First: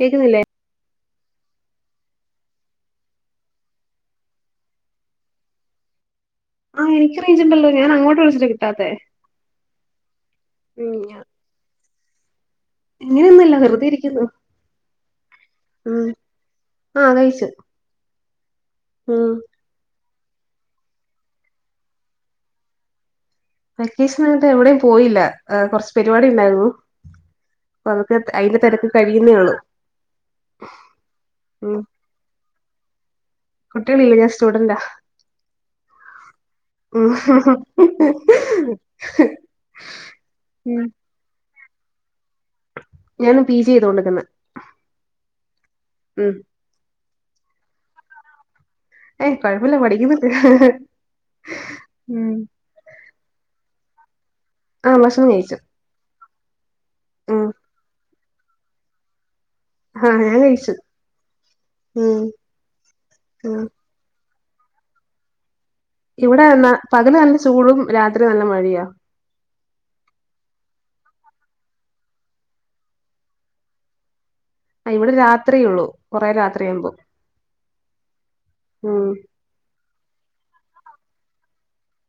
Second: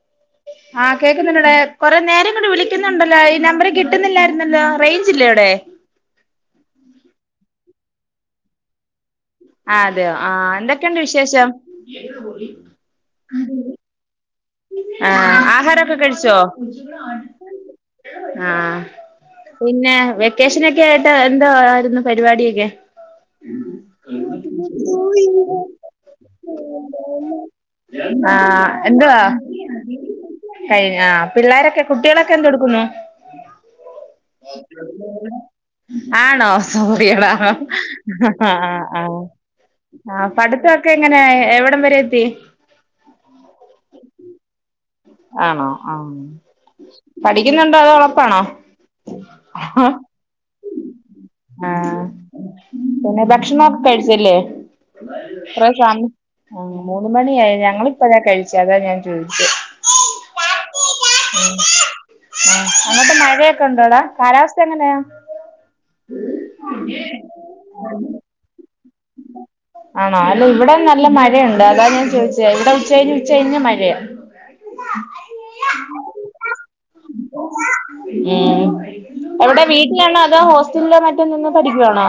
കേക്കുന്നില്ലേ ആഹ കേൾക്കുന്നണ്ട്ടെ കൊറെ നേരം കൊണ്ട് വിളിക്കുന്നുണ്ടല്ലോ ഈ നമ്പര് കിട്ടുന്നില്ലായിരുന്നല്ലോ റേഞ്ച് ഇല്ലേ ഇവിടെ ആഹ എനിക്ക് റേഞ്ച് ഉണ്ടല്ലോ ഞാൻ അങ്ങോട്ട്‌ വിളിച്ചിട്ട കിട്ടാതെ ആ അതെയോ ആഹ എന്തൊക്കെയുണ്ട് വിശേഷം അങ്ങനെയൊന്നുമില്ല വെറുതെ ഇരിക്കുന്നു ആഹ ആഹാരമൊക്കെ ഉം കഴിച്ചോ ആ കഴിച്ചു ആഹ ഉം പിന്നെ വെക്കേഷനൊക്കെ ആയിട്ട് എന്തോ ആരുന്നു പരിപാടിയൊക്കെ [inaudible] വെക്കേഷൻ ആയിട്ട് എവിടെയും പോയില്ല ആ, കുറച്ച് പരിപാടി ഉണ്ടായിരുന്നു അപ്പൊ അതൊക്കെ അതിന്റെ ആഹ തിരക്ക് എന്തുവാ ആ കഴിയുന്നേ ഉള്ളൂ കഴിഞ്ഞു ഉം പിള്ളോരൊക്കെ കുട്ടികളൊക്കെ എന്തെടുക്കുന്നു കുട്ടികളില്ല ഞാൻ സ്റ്റുഡന്റ ആണോ ഉം സോറിയടാ ആഹ ആ ഉം പഠിത്തൊക്കെ എങ്ങനെ എവിടം വരെ എത്തി ഞാൻ പി ജി ചെയ്തോണ്ടിരിക്കന്ന് ആണോ ആ പഠിക്കുന്നുണ്ടോ അതോ ഉളപ്പാണോ ഏയ് കുഴപ്പില്ല പഠിക്കുന്നുണ്ട് ആഹ് പിന്നെ ഭക്ഷണം ഒക്ക കഴിച്ചില്ലേ ആ ഭക്ഷണം കഴിച്ചു ഇത്രയും സമയം ആഹ് മൂന്ന് ഉം മണിയായി ഞങ്ങളിപ്പളാ കഴിച്ച അതാ ഞാൻ ചോദിച്ചത് ആഹ ഞാൻ കഴിച്ചു ഉ ഉം ആ അങ്ങോട്ട് ഉം മഴയൊക്കെ ഉണ്ടോ ടാ കാലാവസ്ഥ എങ്ങനെയാ ഇവിടെ പകല് നല്ല ചൂടും രാത്രി നല്ല മഴയാ ആണോ അല്ല ഇവിടെ നല്ല മഴയുണ്ട് അതാ ഞാൻ ചോദിച്ച ഇവിടെ ഉച്ച കയിഞ്ഞ് ഉച്ചകഴിഞ്ഞ് മഴയാണ് ആ ഇവിടെ രാത്രിയ ഉള്ളൂ കൊറെ രാത്രിയാവുമ്പോ ഉം എവിടെ വീട്ടിലാണോ അതോ ഹോസ്റ്റലിലോ മറ്റോ നിന്ന് പഠിക്കുവാണോ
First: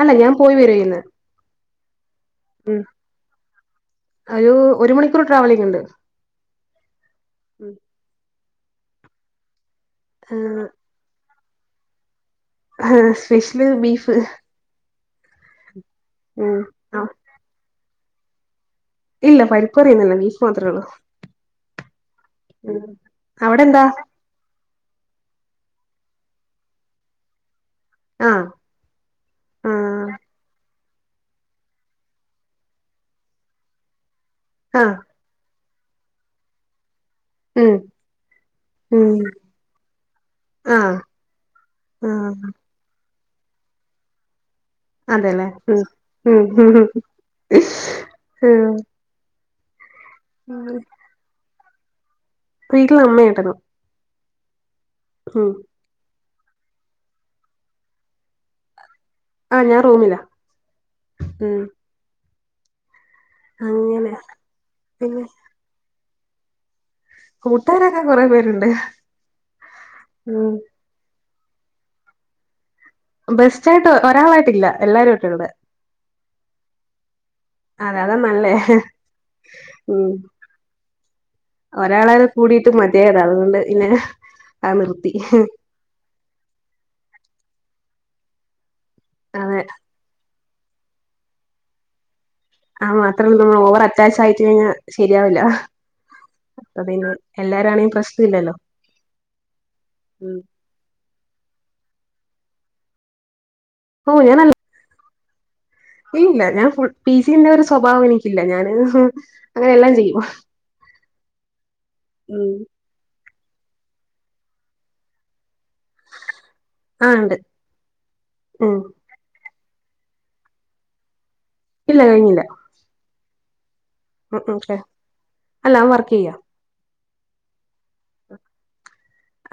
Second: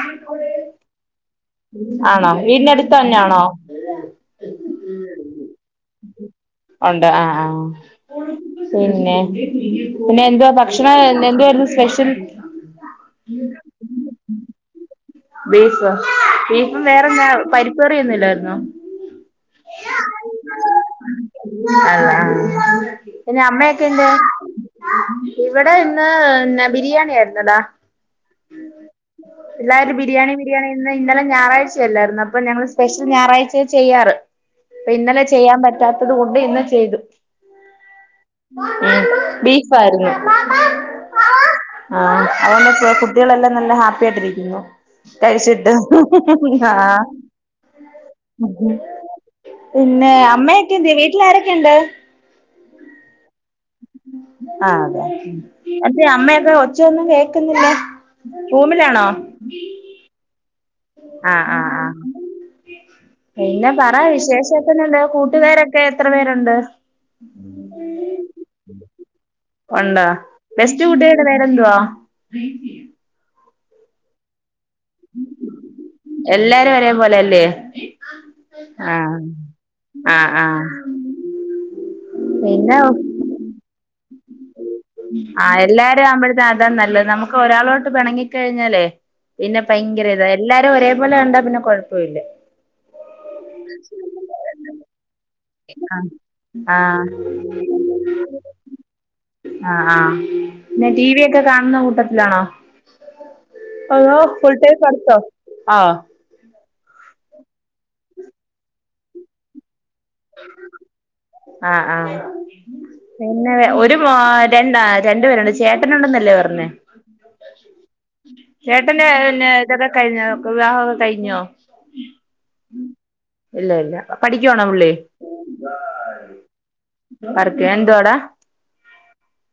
അല്ല ഞാൻ പോയി വരുവ ചെയ്യുന്ന ആണോ വീടിന്റെ അടുത്ത് തന്നെയാണോ ഒരു ഒരു മണിക്കൂർ ട്രാവലിംഗ ഉണ്ട് ഉണ്ട് ആഹ ആഹ പിന്നെ പിന്നെ എന്തുവാ ഭക്ഷണം എന്തുവായിരുന്നു സ്പെഷ്യൽ ആഹ് സ്പെഷ്യല് ബീഫ് ബീഫ് ഉം ബീഫും ആഹ് വേറെന്നാ പരിപ്പ്കറി ഒന്നും ഇല്ലായിരുന്നോ ഇല്ല പരിപ്പകറിയൊന്നുല്ല ബീഫ് മാത്രേള്ളോ ആഹ് ആഹ് പിന്നെ അവിടെ അമ്മയൊക്കെ എന്താ എന്തിയെ? ഇവിടെ ഇന്ന് ബിരിയാണി ആയിരുന്നടാ ആഹ് പിള്ളാര് ആഹ് ബിരിയാണി ബിരിയാണി ഇന് ഇന്നലെ ഞായറാഴ്ചയല്ലായിരുന്നോ അപ്പൊ ഞങ്ങള് സ്പെഷ്യൽ ഞായറാഴ്ചയ ചെയ്യാറ് അപ്പോ ആഹ് ഇന്നലെ ചെയ്യാൻ പറ്റാത്തത് കൊണ്ട് ഇന്ന് ചെയ്തു ഉം ഉം ബീഫായിരുന്നു ആഹ് ആഹ് അതുകൊണ്ട് കുട്ടികളെല്ലാം നല്ല ഹാപ്പി ആയിട്ടിരിക്കുന്നു അതെല്ലേ കഴിചിട്ട് ഉം ഉം മ്മ് ആഹ് ഉം പിന്നെ അമ്മയൊക്കെ എന്തിയെ? വീട്ടിൽ ആരൊക്കെയുണ്ട് വീട്ടിൽ ഉമ്മയും ഏട്ടനും ആഹ് അതെ ഉം എന്തിയെഅമ്മയൊക്കെ ഒച്ചയൊന്നും കേൾക്കുന്നില്ലേ റൂമിലാണോ ആഹ് ഞാൻ റൂമിലാ ആഹ് ഉം ആഹ് ആ പിന്നെ പറ അങ്ങനെ വിശേഷത്തന്നെന്ത പിന്നെ കൂട്ടുകാര ക്കെ എത്ര പേരുണ്ട് കൂട്ടുകാരൊക്കെ കൊറെ പേരുണ്ട് ഉണ്ടോ ബെസ്റ്റ് കൂട്ടുകാരുടെ പേരെന്തുവാ ബെസ്റ്റ ആയിട്ട് ഒരാളായിട്ടില്ല എല്ലാരും ആയിട്ട ഉള്ളത് എല്ലാരും ഒരേപോലെ അല്ലേ അതെ അതാ നല്ലേ ആഹ് ആഹ് ആഹ് ഒരാളരെ കൂടിട്ട് പിന്നെ മതിയായതാ അതുകൊണ്ട് പിന്നെ അത് നിർത്തി ആഹ് എല്ലാരും ആവുമ്പോഴത്തേ അതാ നല്ലത് നമുക്ക് ഒരാളോട്ട് പിണങ്ങിക്കഴിഞ്ഞാലേ അതെ പിന്നെ ഭയങ്കര ഇതാ. എല്ലാരും ഒരേപോലെ കണ്ടാ പിന്നെ കുഴപ്പ ഇല്ല ആഹ് മാത്രമല്ല നമ്മൾ ഓവർ അറ്റാച്ച് ആയിട്ട് കഴിഞ്ഞാൽ ശരിയാവില്ല ആഹ് ആഹ് അപ്പപിന്നെ എല്ലാരുംആണെ പ്രശ്ന ഇല്ലല്ലോ ആഹ് ആഹ് ഉം പിന്നെ ടി വി ഒക്കെ കാണുന്ന കൂട്ടത്തിലാണോ? ഓ അതോ ഞാനല്ല ഫുൾ ടൈം പഠിത്തോ ആഹ് ഇല്ല ഞാൻ ഫുൾ പി സിന്റെ ഒരു സ്വഭാവം എനിക്കില്ല ഞാനങ്ങു അങ്ങനെ എല്ലാം ചെയ്യും ആഹ് ആഹ് ഉം പിന്നെ ഒരു ര രണ്ട് പേരുണ്ട് ചേട്ടനുണ്ടെന്നല്ലേ പറഞ്ഞേ ആ ഉണ്ട് ഉം ചേട്ടന്റെ പിന്നെ ഇതൊക്കെ കഴിഞ്ഞോ വിവാഹമൊക്കെ കഴിഞ്ഞോ ഇല്ല കഴിഞ്ഞില്ല ഇല്ല ഇല്ല ഉം ഉം പഠിക്കുവാണോ ക്കെ പുള്ളി അല്ല അവൻ വർക്ക് ചെയ്യുവാ വർക്ക് എന്താവാടെ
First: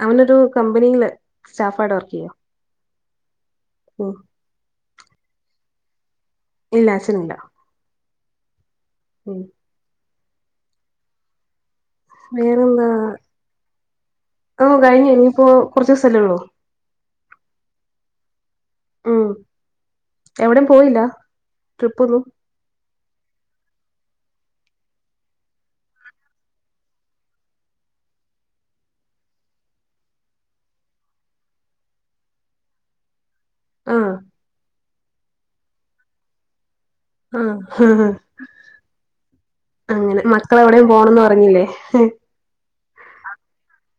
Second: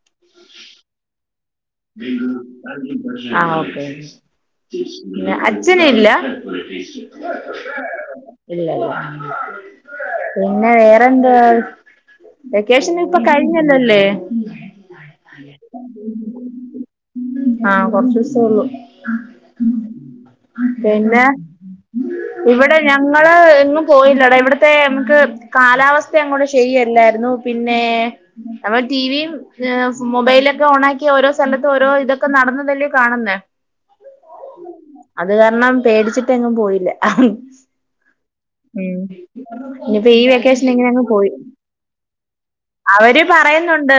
അവനൊരു കമ്പനിയില് സ്റ്റാഫായിട്ട് വർക്ക് ചെയ്യാ ആഹ് ഓകെ ഉം അച്ഛന് ഇല്ല ഇല്ല അച്ഛനില്ല ഇല്ല ഇല്ല മ്മ് പിന്നെ വേറെന്താ വെക്കേഷൻ ഇപ്പോ കഴിഞ്ഞല്ലോല്ലേ ഓഹ് കഴിഞ്ഞ് ഇഞ്ഞ്പ്പോ കാെർച്ച്സല്ലേ ഒള്ളു ആഹ് കൊർച്ചൂസെ ഒള്ളു ഉം എവിടെയും പോയില്ല പിന്നെ ട്രിപ്പൊന്നും ഇവ്ടെ ഞങ്ങെള് എങ്ങും പോയില്ലെടാ ഇവിട്ത്തെ ഞമ്മെക്ക് കാലാവസ്ഥയങ്ങോട്ട് ശെരിയല്ലായ്ര്ന്നു പിന്നേ അപ്പ ടീവിയും മൊബൈലാെക്കെ ഓണാക്കി ഓരോ സ്ഥലത്ത് ഓരോ ഇതൊക്കെ നടെന്നതല്ലേ കാണ്ന്നേ ആ അത് കാര്ണം പേടിച്ചിട്ടെങ്ങും പോയില്ല ആഹ് ഹാ ഹാ ഉം ഇനിപ്പ ഈ മക്കള് എവിടെയും വെക്കേഷെനിങ്ങെനെ അങ്ങ് പോണംന്ന് പോയി പറഞ്ഞില്ലേ അവെര് പറയുന്നുണ്ട്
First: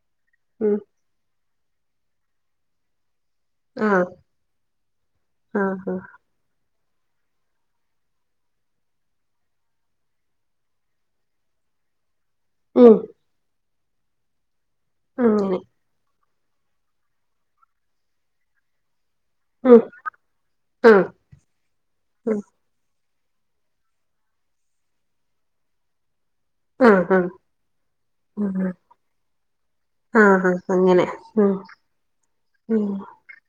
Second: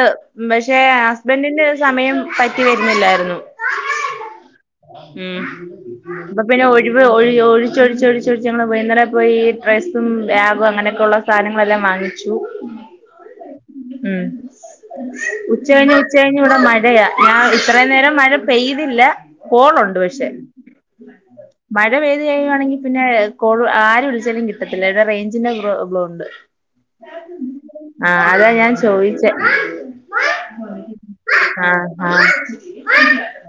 ഉം ഭഷേ ബെന്റിന്റെ സമയം പറ്റി വെര്ന്നില്ലായ്ര്ന്നു ആഹ് ഉം ആഹ് ആഹ് അപ്പൊ പിന്നെ ഒഴിവ് ഒഴി ഒഴിച്ചാെഴിച്ചാെഴിച്ചൊഴിച്ച് ഞങ്ങെള് വൈന്നാരായ പോയി ഡ്രെസ്സും ബേഗും അങ്ങെനെക്കെയുള്ള സാധനങ്ങളെല്ലാം വാങ്ങിച്ചു ഉം ഉം അങ്ങനെ ഉച്ച കഴിഞ്ഞ് ഉച്ച കഴിഞ്ഞ് ഇവിടെ മഴെയാ ഞാൻ ഇത്രേം നേരം മഴ പെയ്തില്ല ഉം കോളുണ്ട് പക്ഷെ ആഹ് മഴ പെയ്ത് ഉം കെയ്യുയാണെങ്കി പിന്നെ കോള് ആര് വിളിച്ചാലും കിട്ടത്തില്ലാ ത് റെയ്ഞ്ചിന്റെ പ്രോപ്ളോ ഉണ്ട് ആഹ് ആഹ് ആഹ് അതാ ഞാൻ ചോയിച്ചേ ആഹ് ആഹ് അങ്ങെനെ ഉം ആഹ് ആഹ് ഉം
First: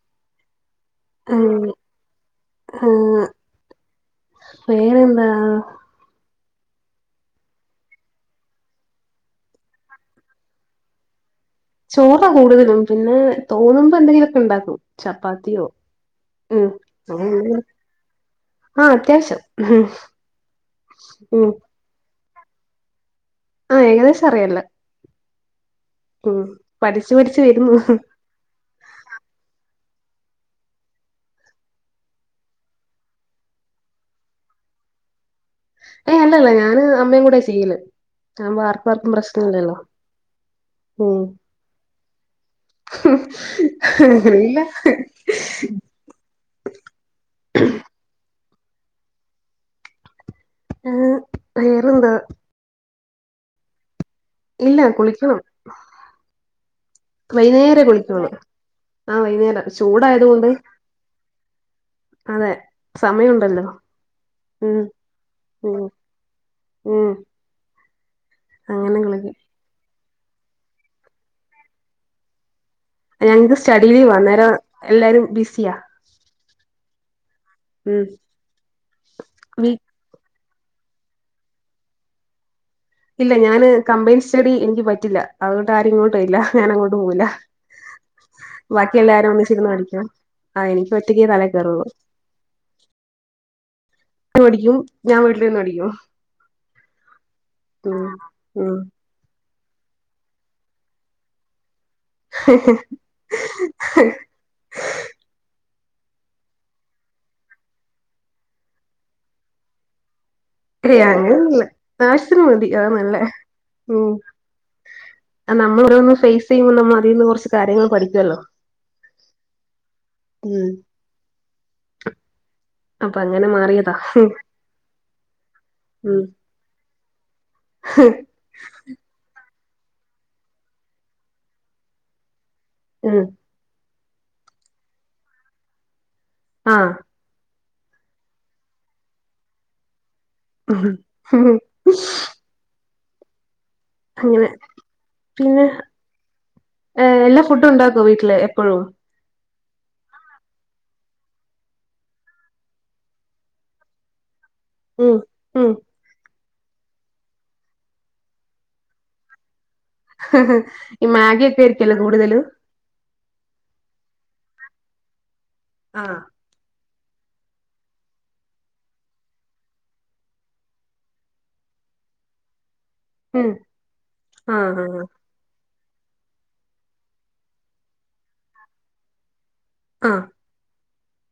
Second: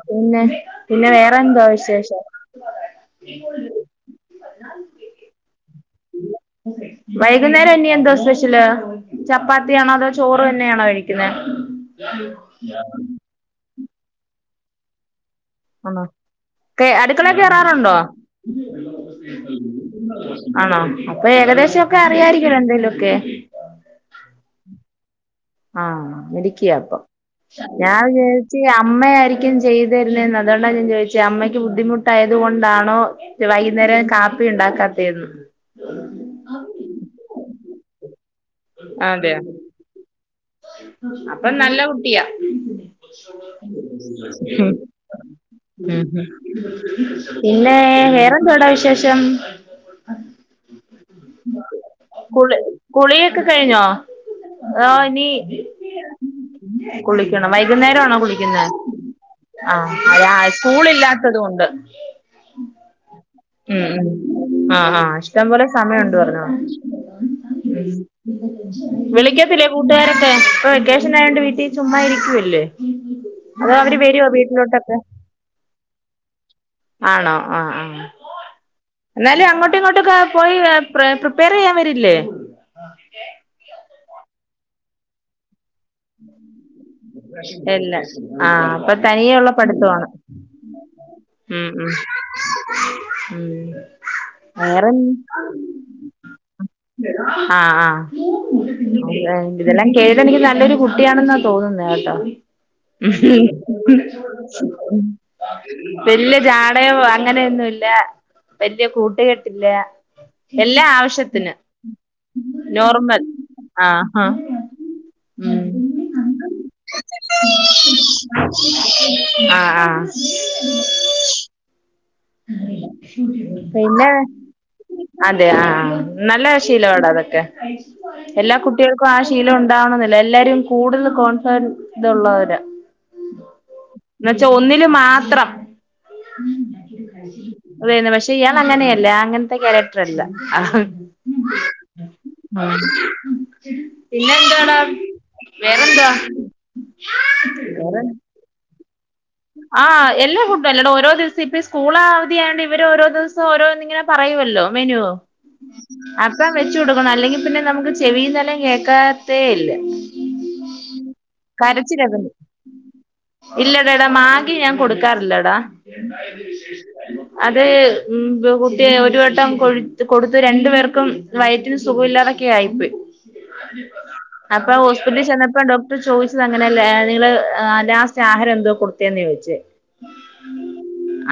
പിന്നെ പിന്നെ വേറെന്തുവാ അങ്ങനെ വിശേഷം ആഹ് വേറെന്താ വൈകുന്നേരം ഇനി എന്താ സ്പെഷ്യെല് ചപ്പാത്ത്യാണോ അതോ ചോറ് തന്നെയാണോ കഴിക്ക്ന്നെ ചോറാ കൂട്തലും പിന്നെ തോന്നുമ്പ എന്തെങ്കിലാെക്കെണ്ടാക്കും ചപ്പാത്തിയോ ആണോ ഉം കേ അങ്ങനെ അട്ക്കളേ എന്തെങ്കിലും കേറാറുണ്ടോ ആഹ് അത്യാവശ്യം ആണോ അപ്പ ഉം ഏകദേശാെക്കെ അറിയായ്രിക്കല്ലോ എന്തേലു ഒക്കെ ആഹ് ഏകദേശറിയെല്ലാം ആഹ് മിടുക്കിയാപ്പം പഠിച്ചു പഠിച്ചു വരുന്നു ഞാൻ വിജാ ര്‌ച്ച് അമ്മയായിരിക്ക്യും ചെയ്ത് തര്ണേന്ന് അതുകൊണ്ടാ ഞാൻ ചോയ്ച്ചേ അമ്മയ്ക്ക് ബുദ്ധിമുട്ടായത് കൊണ്ടാണോ വൈക്ന്നേരം കാപ്പി ഉണ്ടാക്കാത്തേന്ന് ഏഹ് അല്ലല്ലാ ഞാന് അമ്മയും കൂടെയാ ചെയ്യ്ന്നെ അതാവുമ്പം ആർക്കും ആർക്കും അതെയോ പ്രശ്നല്ലല്ലോ അപ്പം നല്ല കുട്ടിയാ ഇല്ലാ ഉം ഉം പിന്നേ വേറെന്തുവാടാ വിശേഷം ആഹ് വേറെന്താ കുള് കുളിയൊക്കെ കഴിഞ്ഞോ ഇല്ല അതോ ഇനീ കുളിക്കണം കുളിക്കണം വൈന്നേരെ വൈക്ന്നേരാണോ കുളിക്കുള്ളൂ കുളിക്ക്ന്നെ ആഹ് വൈന്നേരം ചൂടായത് കൊണ്ട് ആഹ് സ്കൂള് ഇല്ലാത്തത് കൊണ്ട് അതെ സമയം ഉം ഉം ആഹ് ആഹ് ഇഷ്ടം പോലെ ഉം സമയുണ്ട് പറഞ്ഞ ഉം പോലെ അങ്ങനെ കുളിക്കും വിളിക്കത്തില്ലേ കൂട്ടുകാരൊക്കെ ഇപ്പൊ വെക്കേഷനായോണ്ട് വീട്ടി ചുമ്മാ ഇരിക്ക്യുവല്ലേ ഞങ്ങ്ക്ക് സ്റ്റഡിലീവാ അന്നേരം എല്ലാരും ബിസിയാ ആണോ ആഹ് ഉം ആഹ് എന്നാലും വീ അങ്ങോട്ടും ഇങ്ങോട്ടക്കെ പോയി അ പ്രീ പ്രിപ്പയർ ചെയ്യാൻ വരില്ലേ ഇല്ല ഞാന് കംപ്ലയിന്റ് സ്റ്റഡി എനിക്ക് പറ്റില്ല. അതുകൊണ്ട് ആരും ഇങ്ങോ ട്ട് ഇല്ല ഞാൻ അങ്ങോട്ട് പോകില്ല. ഇല്ല ആഹ് അപ്പൊ ബാക്കി എല്ലാരും തനിയെ ഉള്ള ഒന്നിച്ചിരുന്ന് പഠിക്കാം പഠിത്തമാണ് ആഹ് എനിക്ക് ഒറ്റക്ക് തല ഉം കെറോളു ഉം ഉം വര് പഠിക്കും വേറെ ഞാൻ വീട്ടിലിരുന്ന് പഠിക്കും ആഹ് ഉം ഉം ആ ഇതെല്ലാം കേട്ട് എനിക്ക് നല്ലൊരു കുട്ടിയണെന്ന് തോന്നുന്നെട്ടോ ഉം വെല്ല്യായ ജാഡയോ അങ്ങനെയൊന്നുല്ല വെല്യ കൂട്ടുകെട്ടില്ല ഏയ് എല്ലാആവശ്യത്തിന് അങ്ങനൊന്നുല്ല ആവശ്യത്തിന് മതി അതാ നോർമൽ നല്ലേ ആഹ് ഉം ആഹാ ഉം നമ്മൾ ഓരോന്ന് ഫേസ് ആഹ് ചെയ്യുമ്പോ നമ്മൾ അതിൽന്ന് കുറച്ച് കാര്യങ്ങൾ പഠിക്കുവല്ലോ ആഹാ ഉം [inaudible] അപ്പൊ അങ്ങനെ മാറിയതാ പിന്നാ അതെ ആ ആഹാ ഉം നല്ലശീലാട അതൊക്കെ എല്ലാ കുട്ടികൾക്കും ആ ശീലം ഉണ്ടാവണമെന്നില്ല എല്ലാരും കൂടുതൽ കോൺഫഡൻ ഇത് ഉള്ളവര ഉം എന്ന്വെച്ചാ ഒന്നില് മാത്രം ആഹ് അത് തന്നെ പക്ഷെ ഇയാള് അങ്ങനെയല്ല അങ്ങനത്തെ ക്യാ രാക്റ്ററല്ല, അഹ് ആ പിന്നെ അങ്ങനെ എന്തടാ പിന്നെ വേറെന്താ വേറെ ല്ലെ എപ്പോഴും ആഹ് എല്ല ഫുഡും അല്ലാണ്ട്. ഓരോ ദിവസം ഇപ്പോ സ്കൂൾ അവധി ആയോണ്ട് ഇവര് ഓരോ ദിവസം ഓരോന്നിങ്ങനെ പറയുമല്ലോ മെനുവോ ഉം ഉം അപ്പോ വെച്ച് കൊടുക്കണം അല്ലെങ്കി പിന്നെ നമുക്ക് ചെവിയും തലയും കേക്കാത്തേ ഇല്ല ഈ മാഗിയൊക്കെ ആയിരിക്കല്ലോ കൂടുതലും ഇല്ലടേടാ മാഗി ഞാൻ കൊടുക്കാറില്ലേടാ ആഹ് അത് ഉം കുട്ടി ഒരു വട്ടം കൊഴു കൊടുത്ത് രണ്ടു പേർക്കും വയറ്റിന് സുഖയില്ലാതൊക്കെ ആയിപ്പോയി. ഉം അപ്പോ ആഹ് ഹോസ്പിറ്റലിൽ ചെന്നപ്പം ഡോ ട്ടർ ചോദിച്ചത് അങ്ങനെ അല്ല നിങ്ങള് ആഹ് ലാസ്റ്റ് ആഹാരം എന്തോ കൊടുത്തേന്ന് ചോദിച്ച് ആഹ്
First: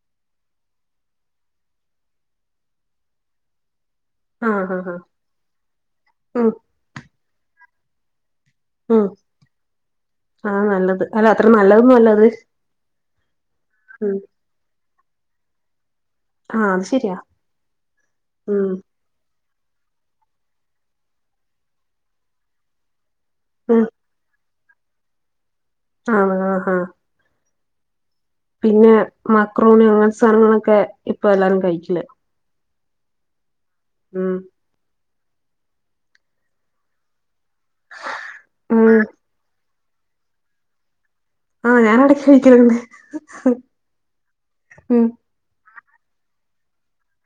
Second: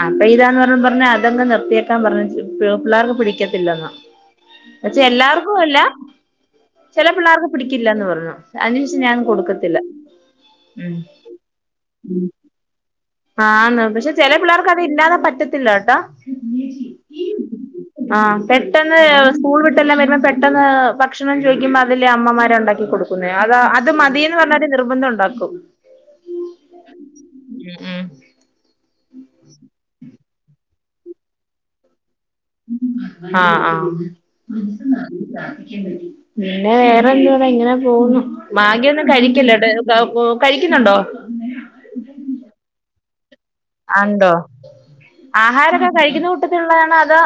അപ്പൊ ഇതാന്ന് പറഞ്ഞപ്പോപറഞ്ഞ് അതങ്ങ് നിർത്തിയേക്കാൻ പറഞ്ഞച്ചു പിള്ളേർക്ക് പിടിക്കത്തില്ലന്ന് ആഹ് ആഹ് ആഹ് ആഹ് പക്ഷെ എല്ലാവർക്കും അല്ല. ഉം ചെല പിള്ളേർക്ക് പിടിക്കില്ലന്ന് പറഞ്ഞു അതിനുഷം ഉം ഞാൻ കൊടുക്കത്തില്ല അതാ ഉം നല്ലത് അല്ല അത്ര നല്ലതൊന്നും അല്ല അത് ആഹ്ന്ന് പക്ഷെ ഉം ചെല പിള്ളേർക്ക് അതില്ലാത പറ്റത്തില്ലട്ടാ ആഹ് അത് ശരിയാ ആഹ് ഉം പെട്ടെന്ന് ന്ന് സ്കൂള് വിട്ടെല്ലാം വരുമ്പോ പെട്ടെന്ന് ഭക്ഷണം ചോയിക്കുമ്പോ അതില് അമ്മമാരെ ഒണ്ടാക്കി കൊടുക്കും ക്കുന്നേ അ ഉം അത് മതിന്ന് പറഞ്ഞലും നിർബന്ധണ്ടാക്കും ആഹ് ആ ആഹ് ഉംഹ് പിന്നെ മക്രോണി അങ്ങനത്തെ സാനങ്ങളൊക്കെ ഇപ്പൊ എല്ലാരും കയിക്കല് ആഹ് ആഹ് ഉം പിന്നെ വേറെന്തട ഇങ്ങനെ പോന്നു. ഉം മാഗിയൊന്നും കഴിക്കല്ലട്ടോ കൊ ക കഴിക്കുന്നുണ്ടോ ആഹ് ഞാനടക്ക് കയിക്കലിണ്ട്. ആ ഇണ്ടോ ആഹാരൊക്കെ കഴിക്കുന്ന കൂട്ടത്തിലുള്ളതാണോ അതോ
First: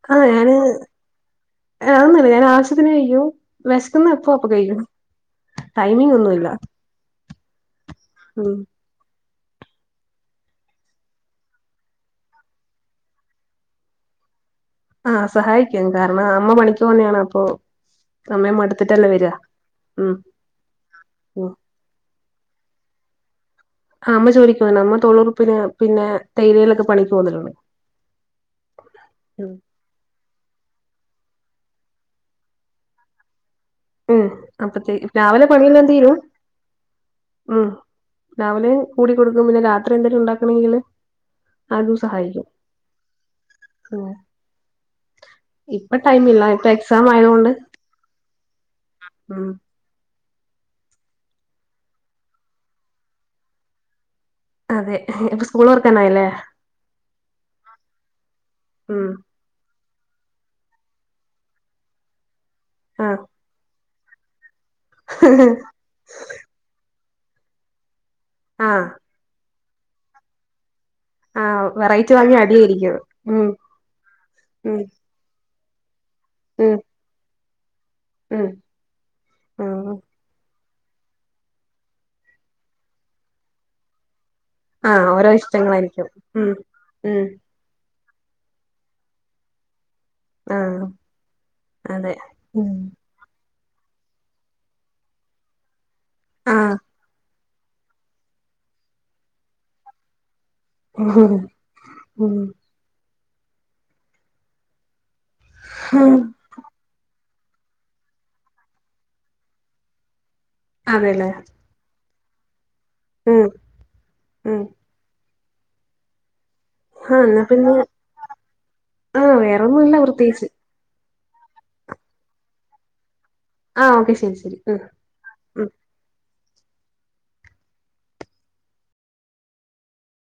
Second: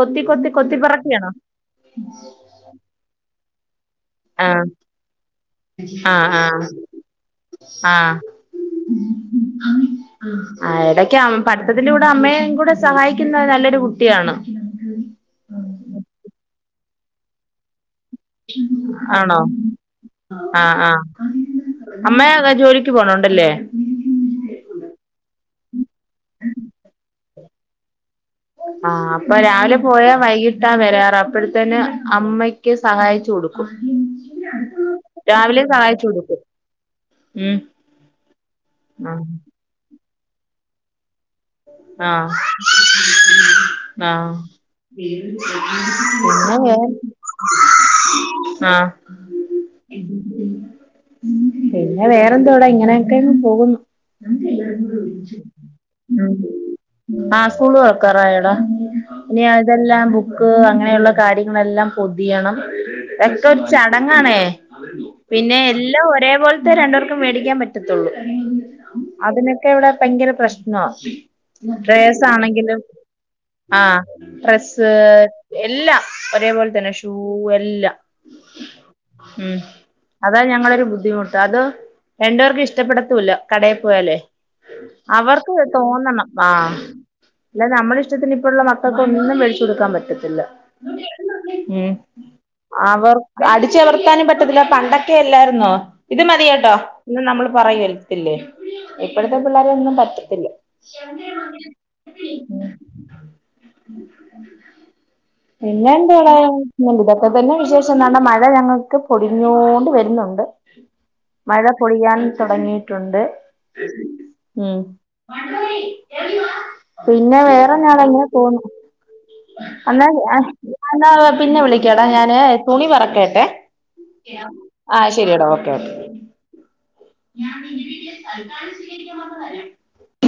കൊത്തി ആഹ് കൊത്തി ഞാന് കൊത്തി പറക്കിയാണോ? പ്പത്തിന് കയ്കു വെശക്ക്‌ന്നെ എപ്പോ അപ്പൊ ആഹ് കഴിക്കു ആഹ് ടൈമിങ്ങൊന്നുല്ല. ആഹ് ആഹ്. ഉം. ഹ. ആ എടക്കെ അം പഠത്തത്തിൻ്റെ അമ്മേയെം കൂടെ സഹായിക്കുന്ന നല്ലൊരു കുട്ടിയാണ്. ആഹ് സഹായിക്കാം കാരണം അമ്മ പണിക്ക് പോന്നെയാണ് അപ്പൊ അമ്മേയം മടുത്തിട്ടല്ലേ വര്വ ആണോ ഉം. ആഹ് ആഹ് ഉം അമ്മേ ജോലിക്ക് പോണോണ്ടല്ലേ? ആഹ് അമ്മ ജോലിക്ക് പോണ്ട് അമ്മ തൊഴിലുറപ്പിന് പിന്നെ തേയിലയിലൊക്കെ പണിക്ക് പോന്നിണ്ട്. ആഹ് അപ്പൊ രാവിലെ പോയാ വൈകിട്ടാ വരാറ് അപ്പഴത്തെന് അമ്മയ്ക്ക് സഹായിച്ചു കൊടുക്കും. ഉം അപ്പത്തെ രാവിലെ പണിയെല്ലാം സഹായിച്ചു തീരും കൊടുക്കും ഉം രാവിലെ കൂടിക്കൊടുക്കു പിന്നെ രാത്രി എന്തേലും ഉണ്ടാക്കണെങ്കില് അതും ആഹ് സഹായിക്കും ഉം ആഹ്. ഇപ്പൊ ടൈം ഇല്ല പിന്ന ഇപ്പൊ വേറെ എക്സാം ആയതുകൊണ്ട് ആഹ്. ഉം പിന്നെ വേറെന്തോട ഇങ്ങനെയൊക്കെങ്ങ് പോകുന്നു. [unintelligible] സ്കൂളോർക്കനായല്ലേ? ഉം ആഹ് സ്കൂള് തെറക്കാറായെടാ ഉം. ഇനി അതെല്ലാം ബുക്ക് അങ്ങനെയുള്ള കാര്യങ്ങളെല്ലാം പൊതിയണം ആഹ് ക്കെ ഒരു ചടങ്ങാണേ പിന്നെ എല്ലോം ഒരേ പോൽത്തെ രണ്ടേർക്കും മേടിക്കാൻ പറ്റ റ്റത്തുള്ളു ആഹ് അതിനൊക്കെ ഇവിടെ പയങ്കര പ്രശ്നാ. ആഹ് വെറൈറ്റി വാങ്ങിയ ഡ്രേയേസാണെങ്കിലും അടിയായിരിക്കും ഉം ആഹ് ഉം ഡ്രസ്സ് എല്ലാം ഒരേ ഉം പോൽതന്നെ ഷൂ എല്ലാം. ഉം. ഉം. ആഹ് അതാ ഞങ്ങളൊരു ബുദ്ധിമുട്ട് അത് രണ്ട് പേർക്കും ഇഷ്ടപ്പെടത്തൂല്ല കടേ പോയാലേ. ആഹ് ഓരോ അവർക്ക് ഇഷ്ടങ്ങളായിരിക്കും തോന്നണം ഉം ആഹ് ഉം. അല്ല നമ്മള ഇഷ്ടത്തിന് ഇപ്പുള്ള മക്കക്കൊന്നു വേടിച്ചുടുക്കാൻ പറ്റത്തി ത്തില്ല ആഹ് ഉം അതെ ഉം അവർ അടിച്ച അമർത്താനും പറ്റത്തില്ല പണ്ടൊക്കെ എല്ലായിരുന്നോ ഇത് മതിയെട്ടോ ആഹ് എന്ന് നമ്മള് പറയ ത്തില്ലേ ഇപ്പഴത്തെ പിള്ളേരൊന്നും പറ്റത്തില്ല. [unintelligible] ഉം ഉം പിന്നെ എന്തുവാടാ യ ഇതൊക്കെ തന്നെ വിശേഷം എന്താ മഴ ഞങ്ങക്ക് പൊടിഞ്ഞോണ്ട് വെരുന്നുണ്ട്. അതെല്ലേ. മഴ പൊളിയാൻ തൊടങ്ങിട്ടുണ്ട് ഉം ഉം. മണ്ടൂരി കേറിവാ. ആഹ് പിന്നെ എന്നാ വേറെന്നാട ഇങ്ങന പോന്നു ആഹ് വേറൊന്നുല്ല അല്ല പ്രത്യേകിച്ച് എന്നാ വാ പിന്നെ വിളിക്കാടാ ഞാന് തുണി പറക്കേട്ടെ ആഹ് ഓക്കെ ശരി ശരി ഉം ആഹ് ശെ ശര്യടാ ഉം ഓക്കെ ഓക്കെ.